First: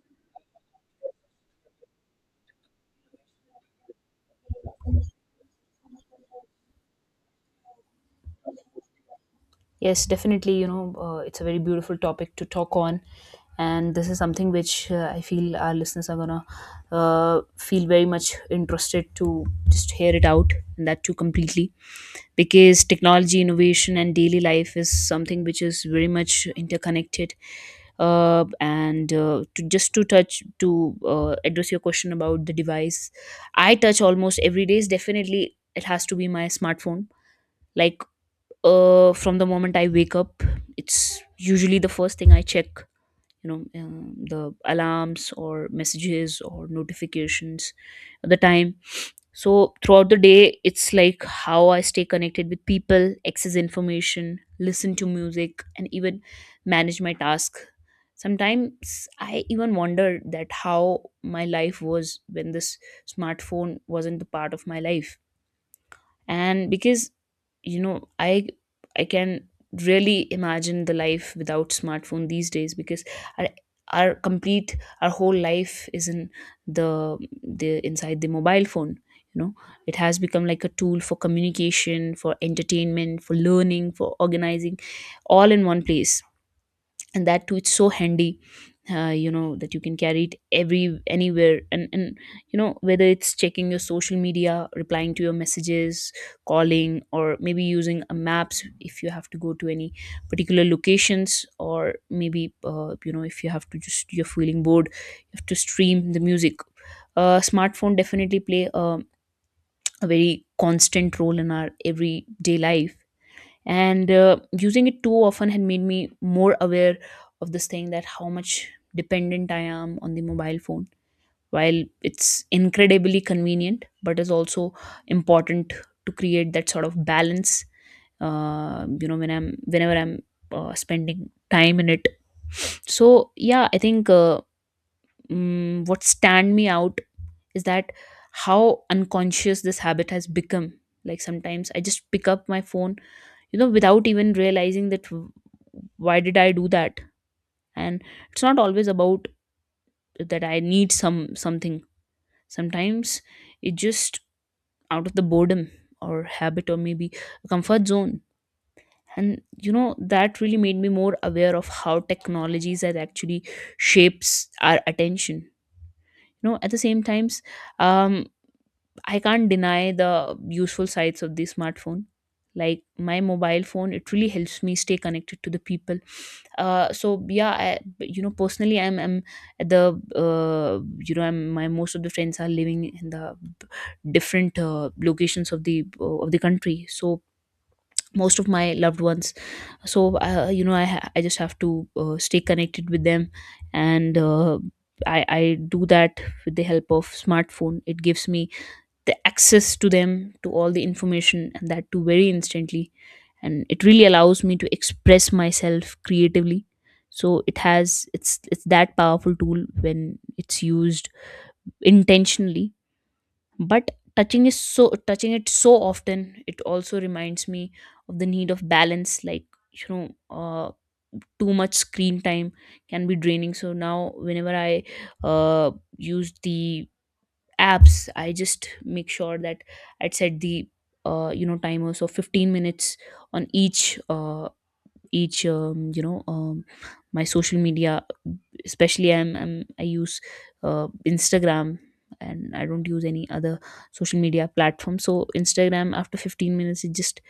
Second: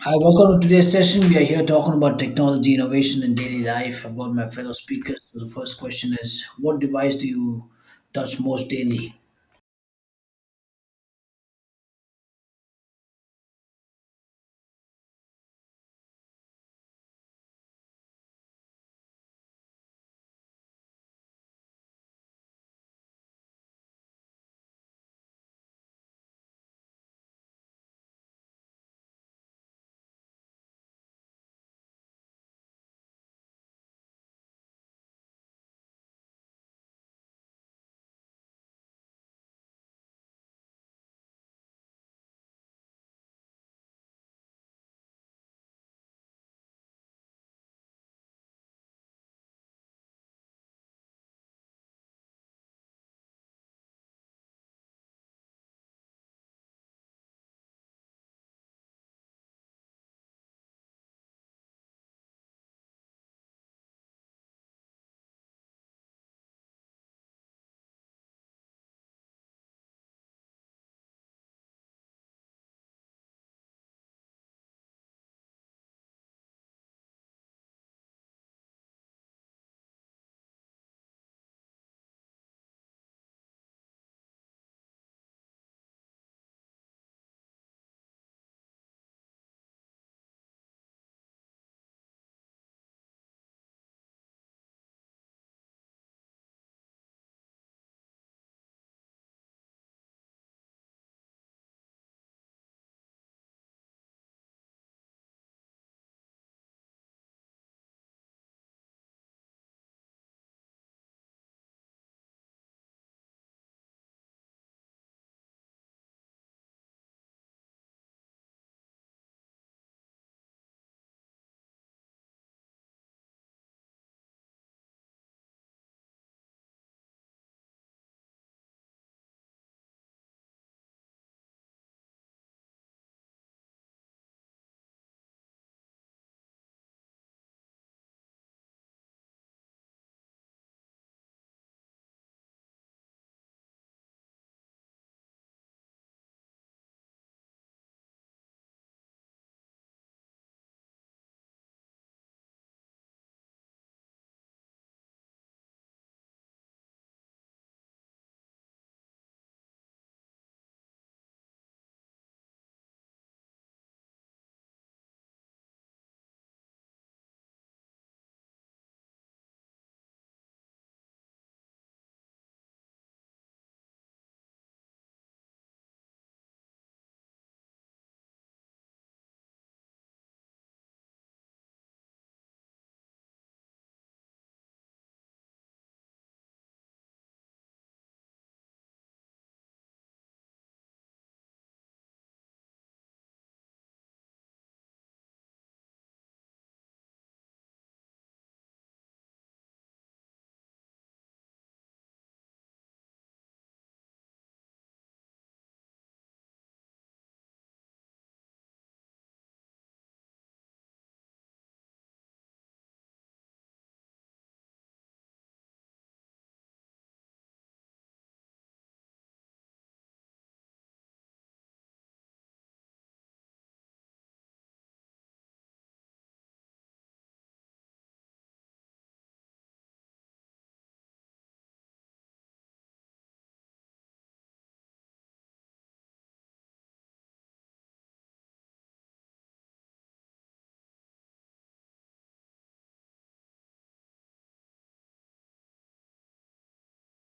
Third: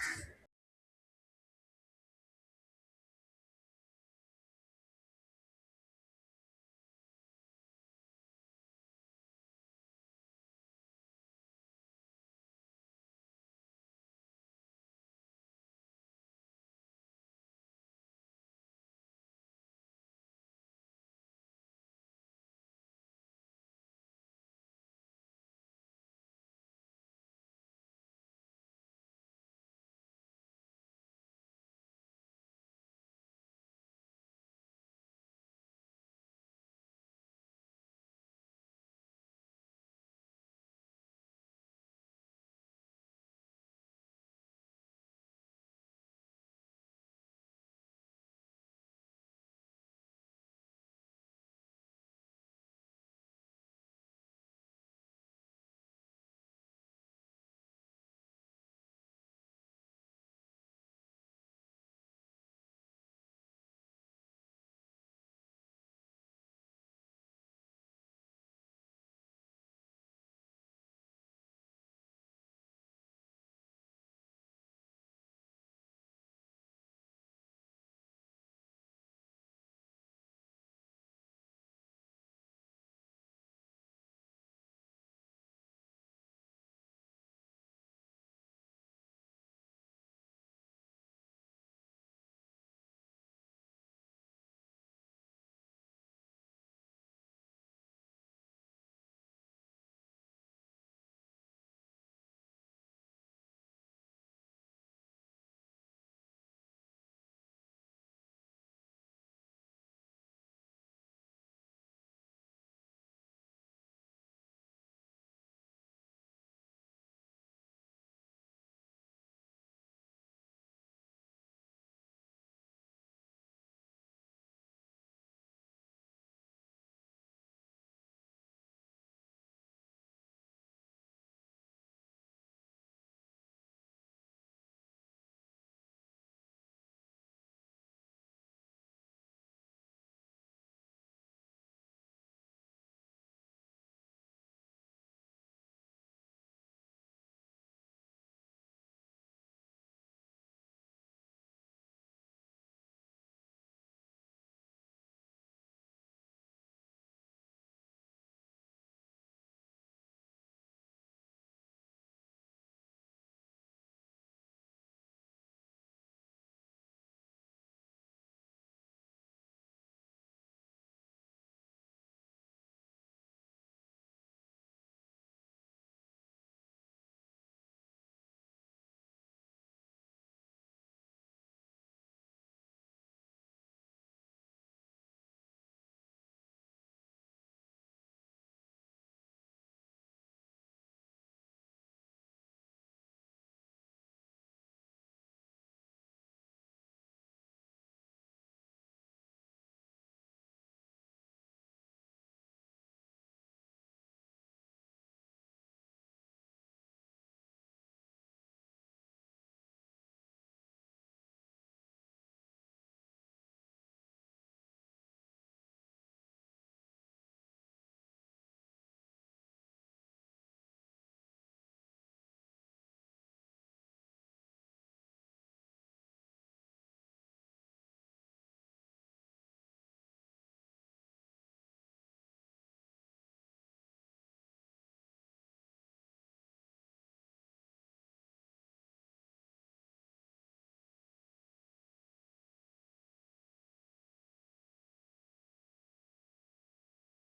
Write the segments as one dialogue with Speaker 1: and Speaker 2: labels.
Speaker 1: Hi, welcome to today's session. We are here talking about technology innovation in daily life. I've got my fellow speakers. So the first question is, what device do you touch most daily?
Speaker 2: Yes, definitely. It's a very beautiful topic to talk on. And this is something which I feel our listeners are going to feel very much interested to just hear it out and that too completely. Because technology, innovation, and daily life is something which is very much interconnected. And to just to touch to address your question about the device, I touch almost every day. Is definitely it has to be my smartphone. Like from the moment I wake up, it's usually the first thing I check. You the alarms or messages or notifications, the time. So throughout the day, it's like how I stay connected with people, access information, listen to music, and even manage my task. Sometimes I even wonder that how my life was when this smartphone wasn't the part of my life, and because you know i I can really imagine the life without smartphone these days because our, our complete our whole life is in the the inside the mobile phone. you know it has become like a tool for communication, for entertainment, for learning, for organizing, all in one place, and that too it's so handy. That you can carry it every anywhere, and you know whether it's checking your social media, replying to your messages, calling, or maybe using a maps if you have to go to any particular locations, or maybe if you have to just you're feeling bored you have to stream the music. Smartphone definitely play a very constant role in our everyday life. And using it too often had made me more aware of this thing that how much dependent I am on the mobile phone. While it's incredibly convenient, but is also important to create that sort of balance. Whenever I'm spending time in it. So yeah, I think what stand me out is that how unconscious this habit has become. Like sometimes I just pick up my phone, you know, without even realizing that why did I do that. And it's not always about that I need some something. Sometimes it just out of the boredom, or habit, or maybe a comfort zone. And you know that really made me more aware of how technologies that actually shapes our attention, you know, at the same times. um I can't deny the useful sides of the smartphone. Like my mobile phone, it really helps me stay connected to the people. So yeah, I, you know, personally, I'm at the I'm my most of the friends are living in the different locations of the country. So most of my loved ones, so I just have to stay connected with them, and I do that with the help of smartphone. It gives me the access to them to all the information, and that too very instantly, and it really allows me to express myself creatively. So it has it's that powerful tool when it's used intentionally. But touching it so often, it also reminds me of the need of balance. Like you know, too much screen time can be draining. So now whenever I uh, use the apps, I just make sure that I set the timer, so 15 minutes on each each um, you know um, my social media. I'm I use Instagram, and I don't use any other social media platform. So Instagram after 15 minutes it just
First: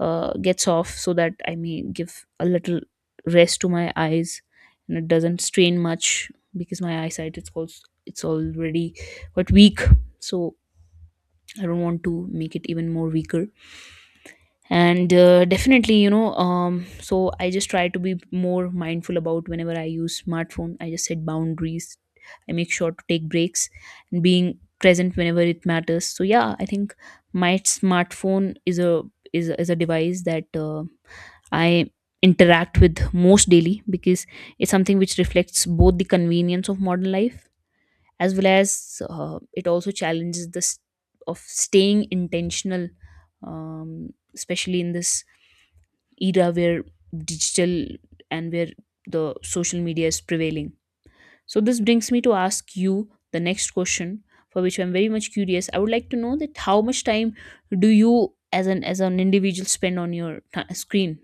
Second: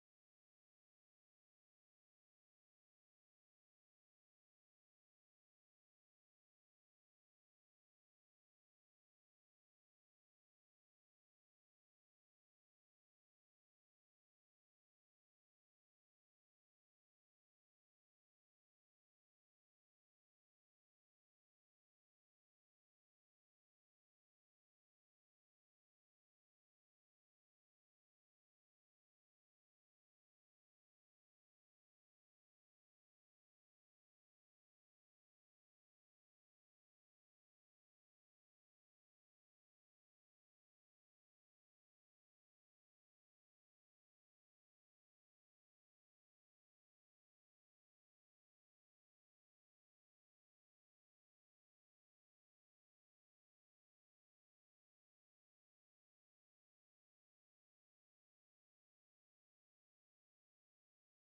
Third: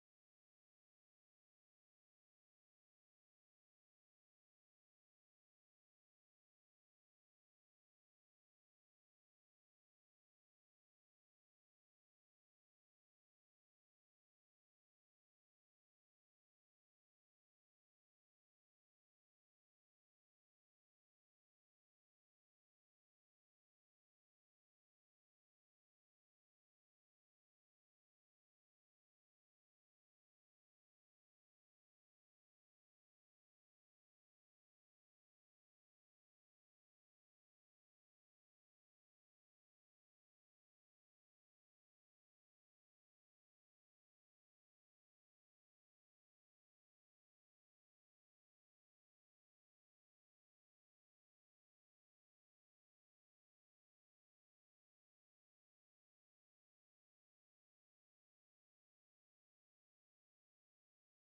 Speaker 2: gets off, so that I may give a little rest to my eyes, and it doesn't strain much because my eyesight, it's also it's already quite weak. So I don't want to make it even more weaker. And definitely, you know, so I just try to be more mindful about whenever I use smartphone. I just set boundaries, I make sure to take breaks, and being present whenever it matters. So yeah, I think my smartphone is a is a device that I interact with most daily, because it's something which reflects both the convenience of modern life, as well as it also challenges this of staying intentional, especially in this era where digital and where the social media is prevailing. So this brings me to ask you the next question, for which I'm very much curious. I would like to know that how much time do you as an individual spend on your screen?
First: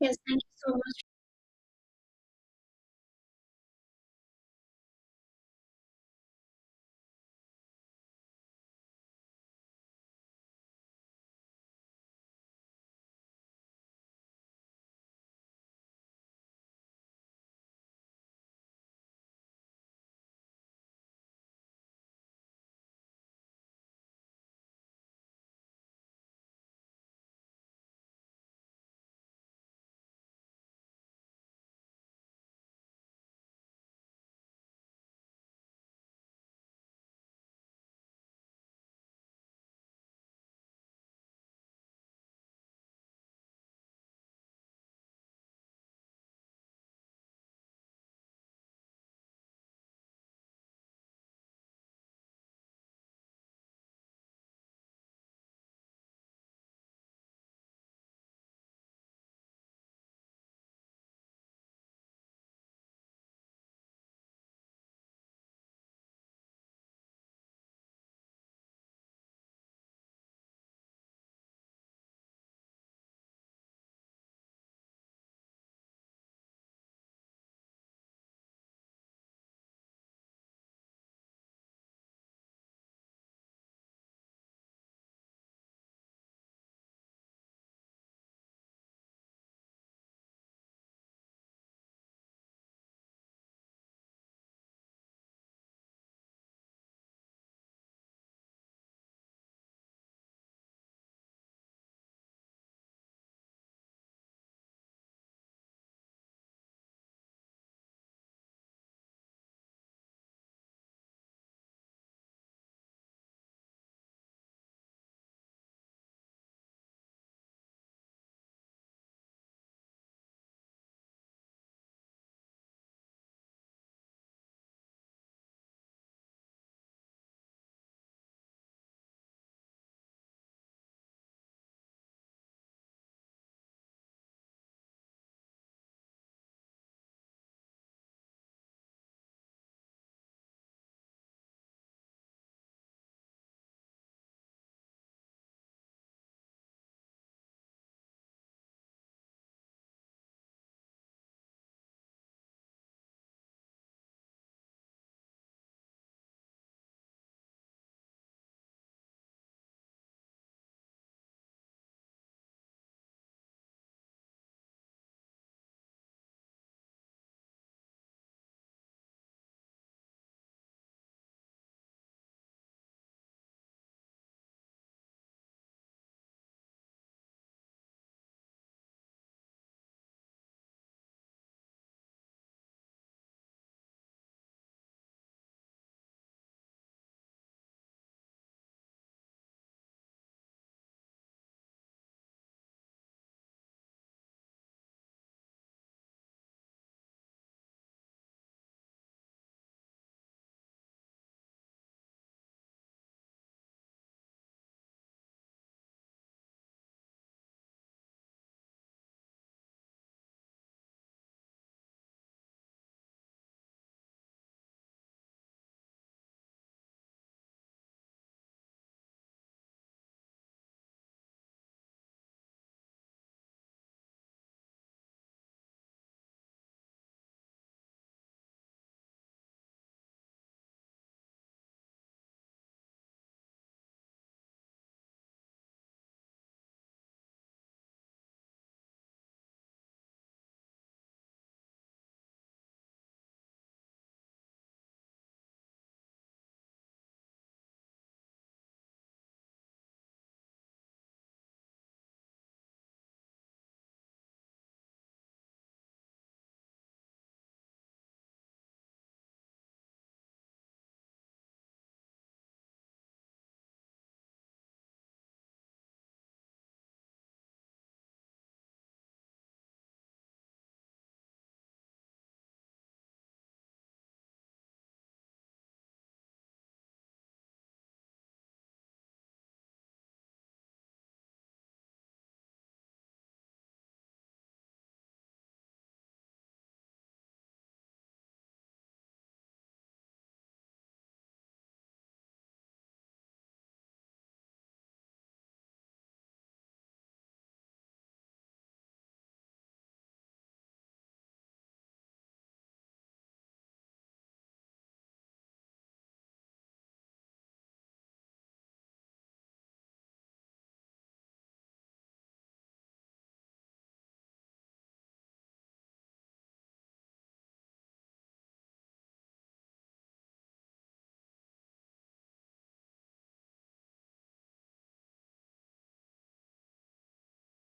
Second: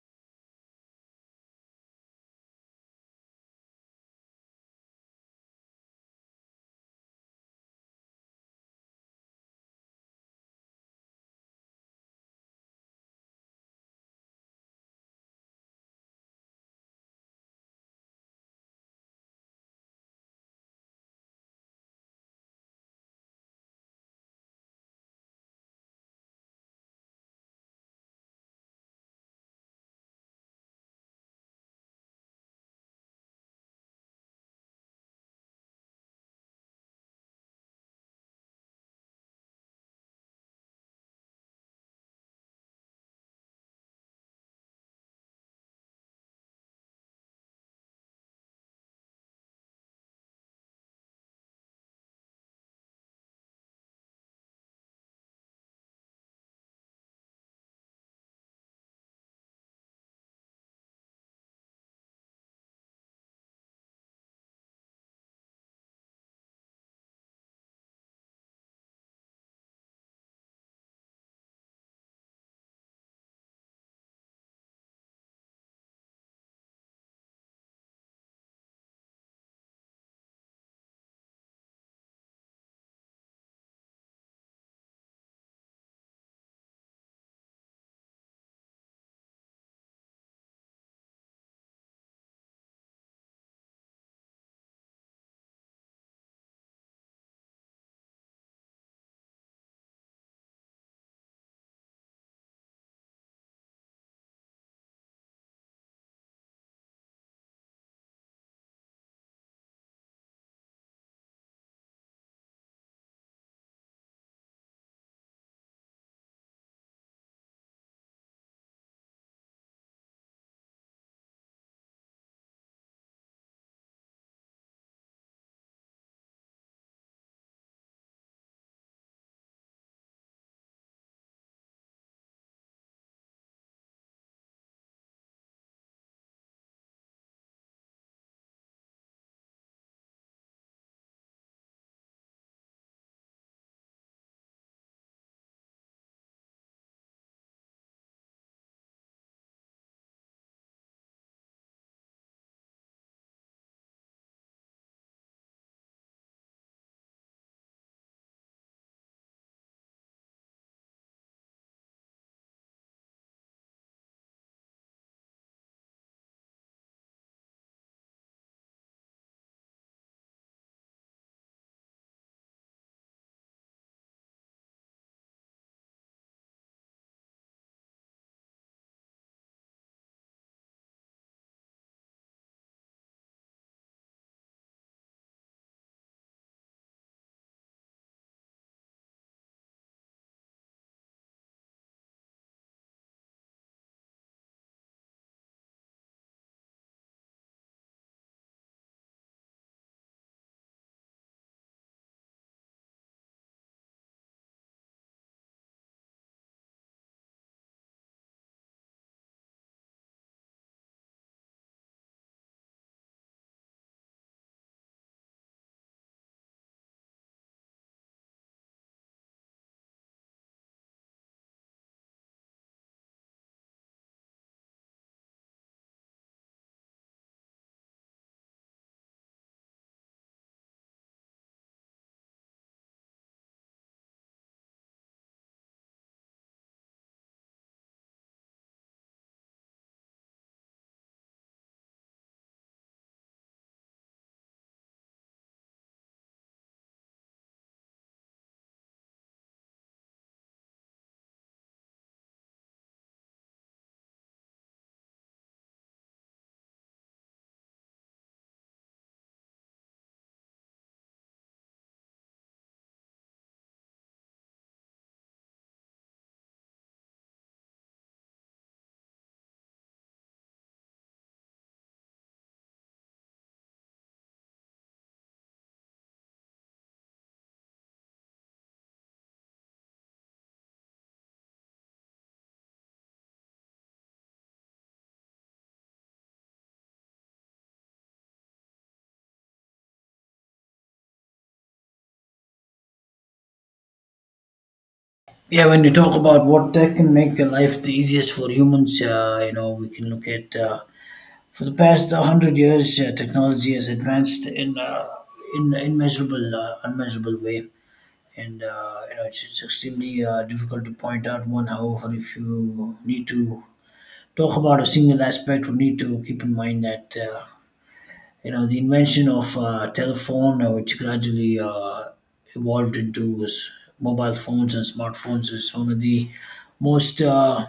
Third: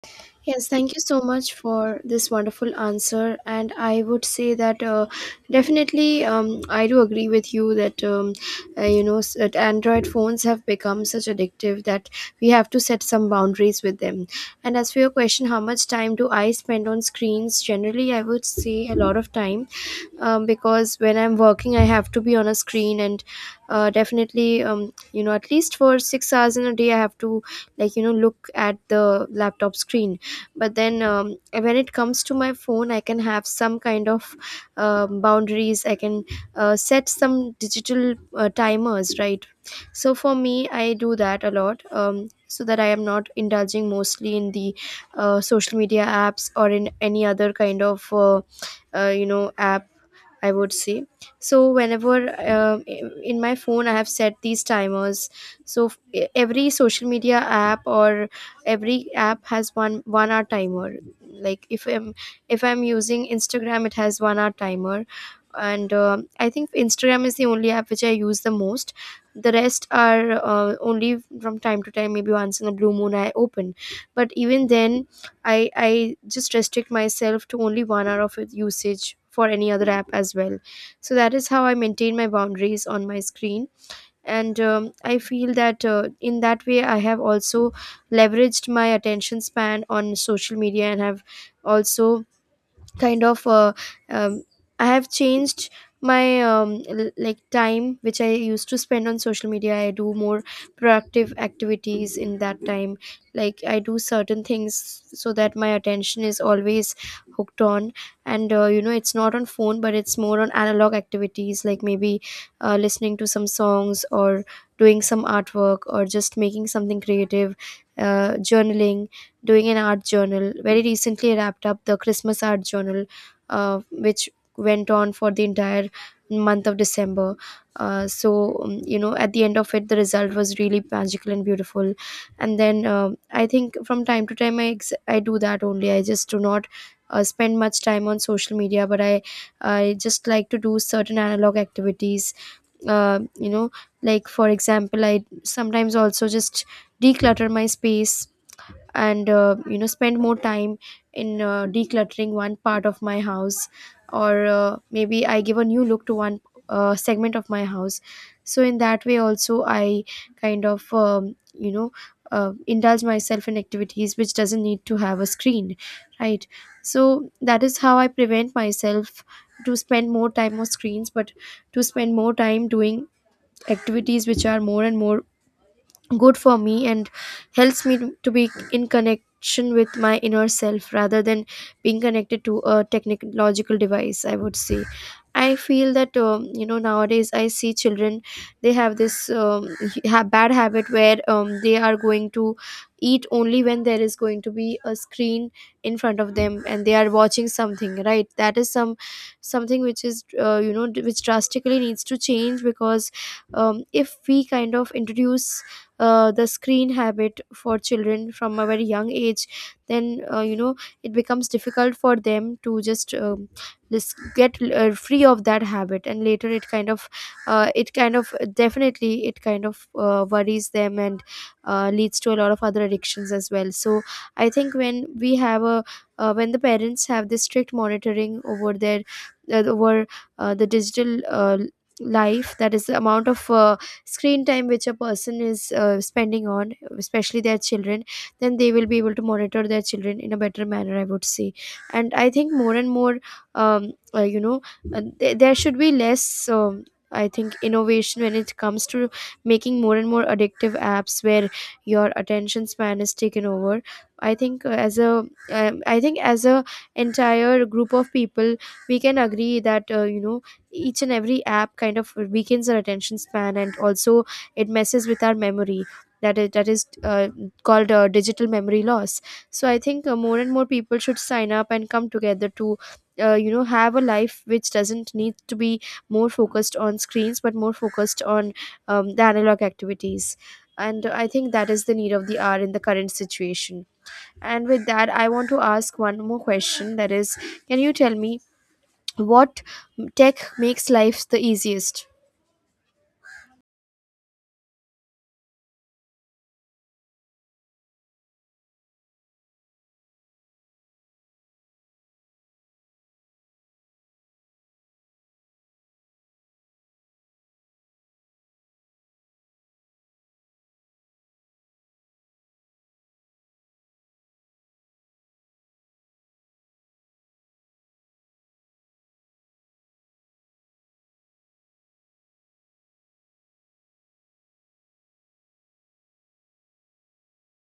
Speaker 2: Yes, thank you
Speaker 3: Yes,
Speaker 2: so.
Speaker 3: thank you so much for this wonderful answer. And I would say that definitely I do agree with you that that Android phones have become such addictive that we have to set some boundaries with them. And as for your question, how much time do I spend on screens? Generally, I would say a lot of time because when I'm working, I have to be on a screen and definitely, at least for 6 hours in a day, I have to, look at the laptop screen. But then when it comes to my phone, I can have some kind of boundaries. I can set some digital timers, right? So for me, I do that a lot, so that I am not indulging mostly in the social media apps or in any other kind of app, I would say. So whenever in my phone I have set these timers. So every social media app or every app has one hour timer. Like if I'm using Instagram, it has 1 hour timer. And I think Instagram is the only app which I use the most. The rest are only from time to time, maybe once in a blue moon I open. But even then, I just restrict myself to only 1 hour of usage for any other app as well. So that is how I maintain my boundaries on my screen. And I feel that in that way, I have also leveraged my attention span on social media and have also kind of um, I have changed my time which I used to spend on social media. I do more proactive activities in that time, like I do certain things so that my attention is always hooked on. And it's not on phone, but it's more on analog activities, like maybe listening to some songs, or doing some artwork, or just making something creative, journaling, doing an art journal. Very recently, I wrapped up the Christmas art journal, which went on for the entire month of December. At the end of it, the result was really magical and beautiful. And then I think from time to time, I do that only. I just do not. Spend much time on social media, but I just like to do certain analog activities. uh, you know like for example, I sometimes also just declutter my space, and spend more time in decluttering one part of my house, or maybe I give a new look to one segment of my house. So in that way also, I kind of indulge myself in activities which doesn't need to have a screen, right? So that is how I prevent myself to spend more time on screens, but to spend more time doing activities which are more and more good for me and helps me to be in connection with my inner self rather than being connected to a technological device, I would say. I feel that nowadays I see children, they have this bad habit where they are going to eat only when there is going to be a screen in front of them and they are watching something, right? That is something which is which drastically needs to change. Because if we kind of introduce the screen habit for children from a very young age, then it becomes difficult for them to just get free of that habit, and later it kind of definitely it kind of worries them and leads to a lot of other addictions as well. So I think when we have a when the parents have this strict monitoring over their over the digital life, that is the amount of screen time which a person is spending on, especially their children, then they will be able to monitor their children in a better manner, I would say. And I think more and more um, uh, you know there should be less I think innovation when it comes to making more and more addictive apps where your attention span is taken over. I think as a I think as a entire group of people we can agree that each and every app kind of weakens our attention span, and also it messes with our memory. That is called digital memory loss. So I think more and more people should sign up and come together to have a life which doesn't need to be more focused on screens, but more focused on the analog activities. And I think that is the need of the hour in the current situation. And with that, I want to ask one more question, that is, can you tell me what tech makes life the easiest.
Speaker 1: Yeah, when you talk about what tech can make your life the easiest for humans, you know, we can look at for the past 100 years, technology has advanced in immeasurable, unmeasurable way. And, you know, it's extremely difficult to point out one. However, if you need to talk about a single aspect, we need to keep in mind that you know, the invention of telephone, which gradually evolved into mobile phones and smartphones, is one of the most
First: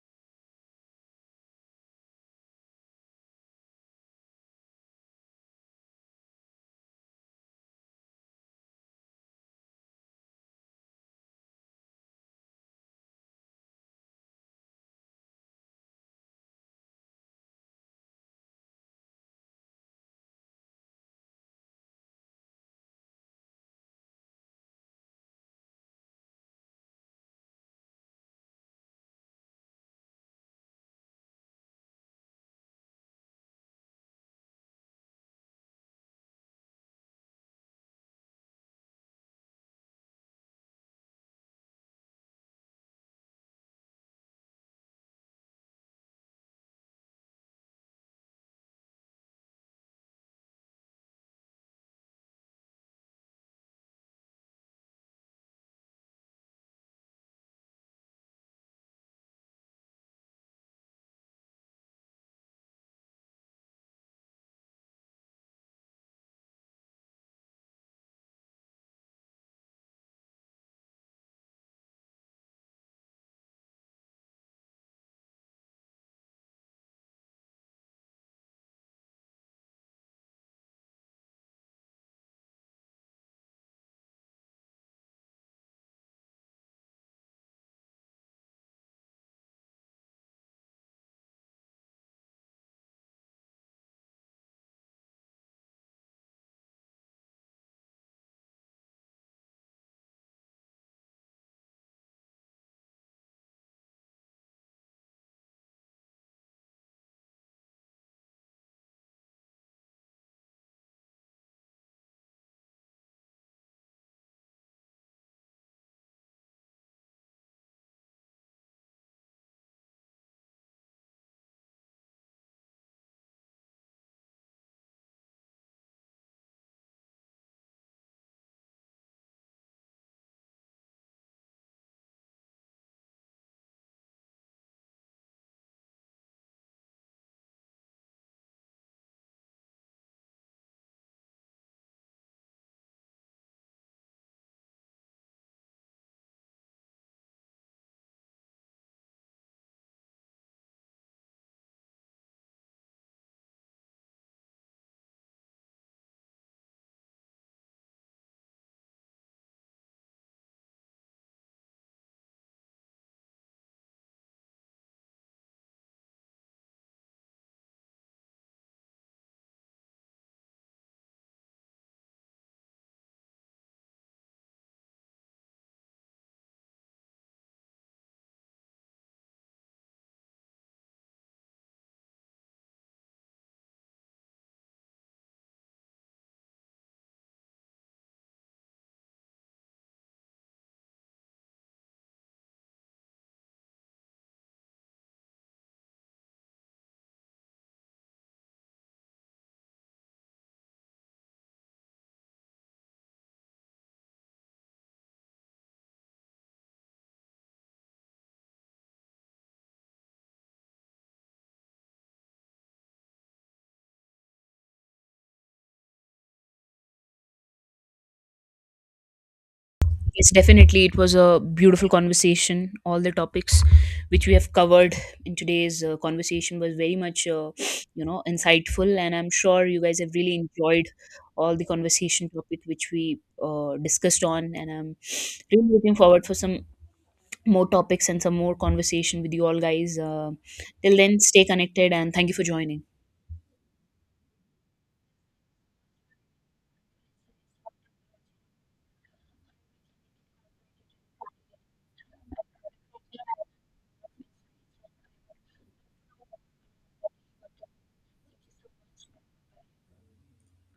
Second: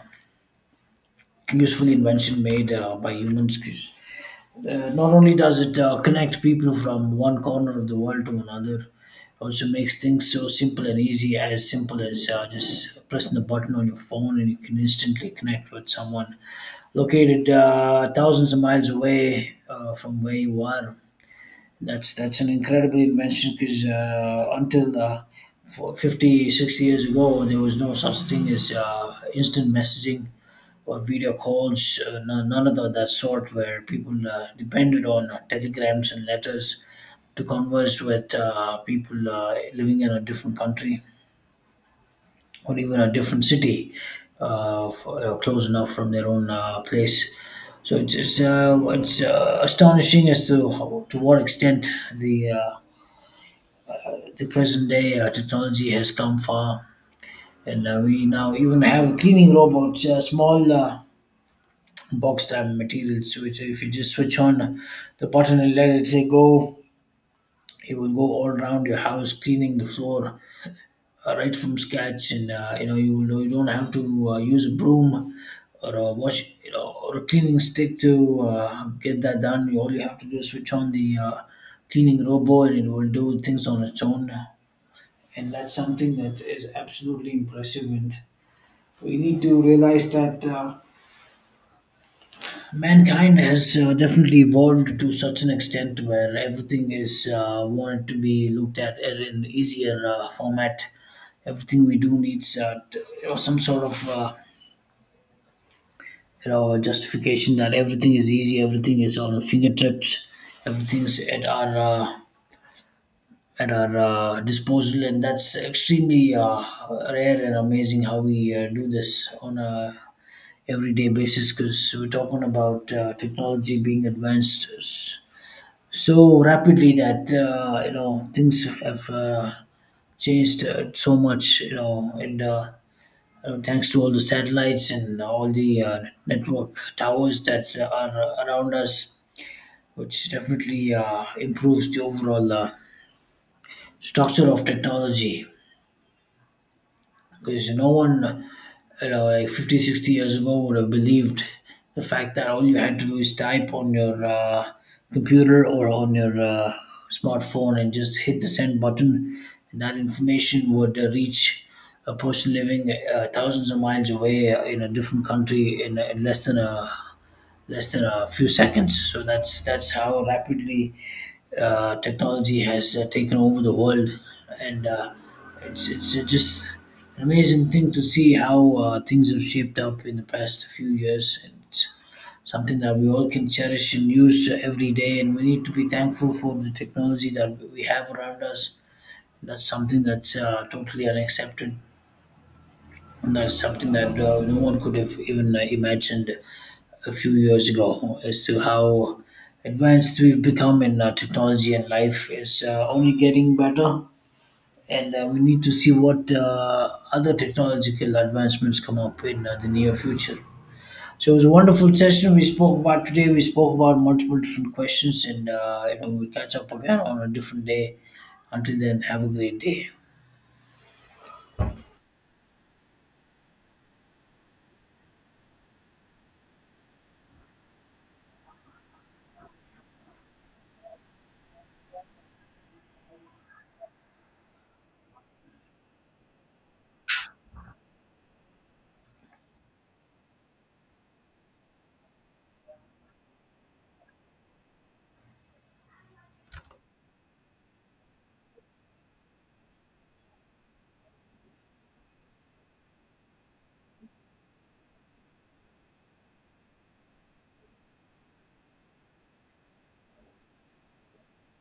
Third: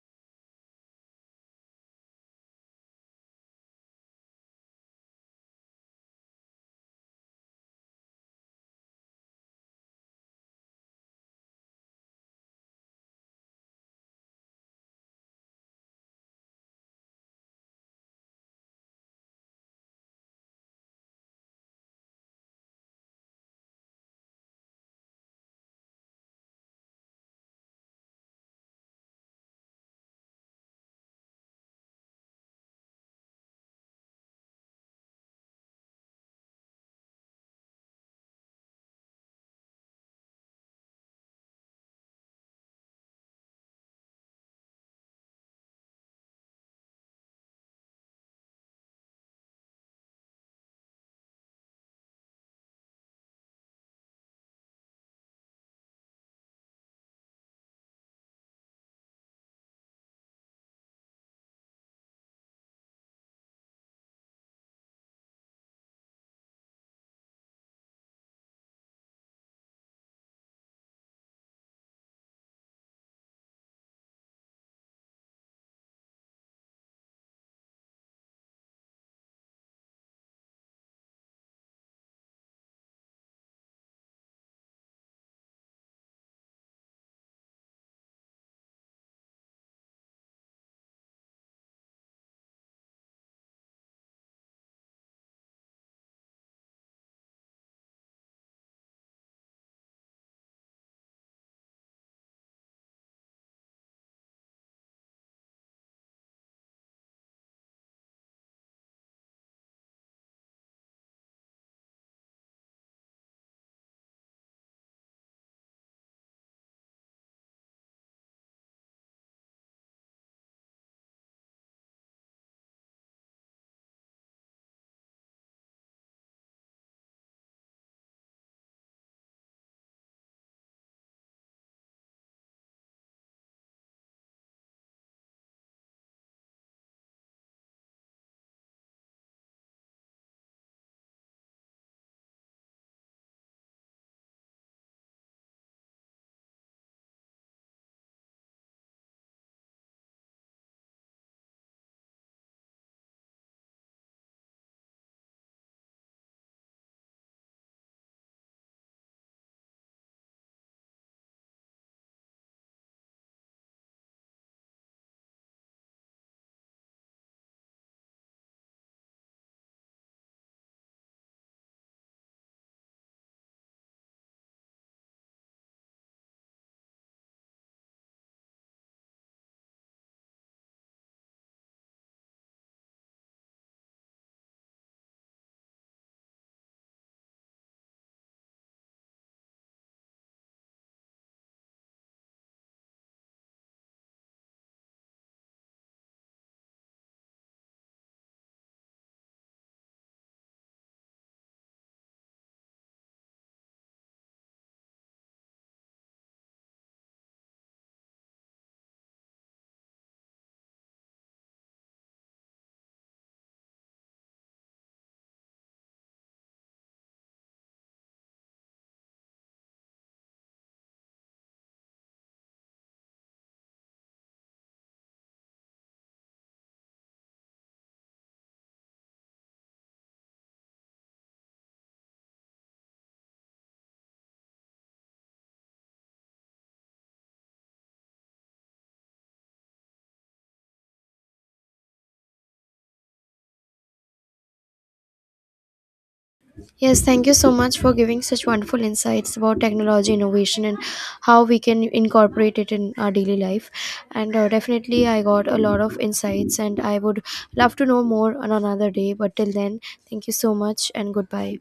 Speaker 1: useful invention made by humans. 'Cause, not only does it connect people from one corner of the world to another, also makes things so simple and easy, as simple as just pressing a button on your phone, and you can instantly connect with someone located thousands of miles away from where you are. That's an incredible invention because until for 50, 60 years ago, there was no such thing as instant messaging or video calls, no- none of tho- that sort, where people depended on telegrams and letters to converse with people living in a different country or even a different city, close enough from their own place. So it's astonishing as to how, to what extent the uh, the present day technology has come far, and we now even have cleaning robots, small box type materials, which if you just switch on the button and let it go, it will go all around your house, cleaning the floor right from scratch. And you know, you don't have to use a broom or a wash, you know, or a cleaning stick to get that done. You, all you have to do is switch on the cleaning robot, and it will do things on its own. And that's something that is absolutely impressive, and we need to realize that mankind has definitely evolved to such an extent where everything is wanted to be looked at in an easier format. Everything we do needs you know, some sort of you know, justification that everything is easy, everything is on our fingertips, everything's at our disposal, and that's extremely rare and amazing how we do this on a everyday basis, because we're talking about technology being advanced so rapidly that you know, things have changed so much, you know. And you know, thanks to all the satellites and all the network towers that are around us, which definitely improves the overall structure of technology, because no one, you know, like 50, 60 years ago would have believed the fact that all you had to do is type on your computer or on your smartphone and just hit the send button, and that information would reach a person living thousands of miles away in a different country in less than a few seconds. So that's how rapidly technology has taken over the world, and it's just an amazing thing to see how things have shaped up in the past few years. And it's something that we all can cherish and use every day, and we need to be thankful for the technology that we have around us. That's something that's totally unaccepted, and that's something that no one could have even imagined a few years ago as to how advanced we've become in technology, and life is only getting better. And we need to see what other technological advancements come up in the near future. So it was a wonderful session we spoke about today. We spoke about multiple different questions, and you know, we'll catch up again on a different day. Until then, have a great day.
Speaker 2: Yes, definitely. It was a beautiful conversation. All the topics which we have covered in today's conversation was very much, insightful, and I'm sure you guys have really enjoyed all the conversation topic which we discussed on. And I'm really looking forward for some more topics and some more conversation with you all guys. Till then, stay connected, and thank you for joining.
Speaker 3: Yes, thank you so much for giving such wonderful insights about technology innovation and how we can incorporate it in our daily life. And definitely, I got a lot of insights, and I would love to know more on another day. But till then, thank you so much and goodbye.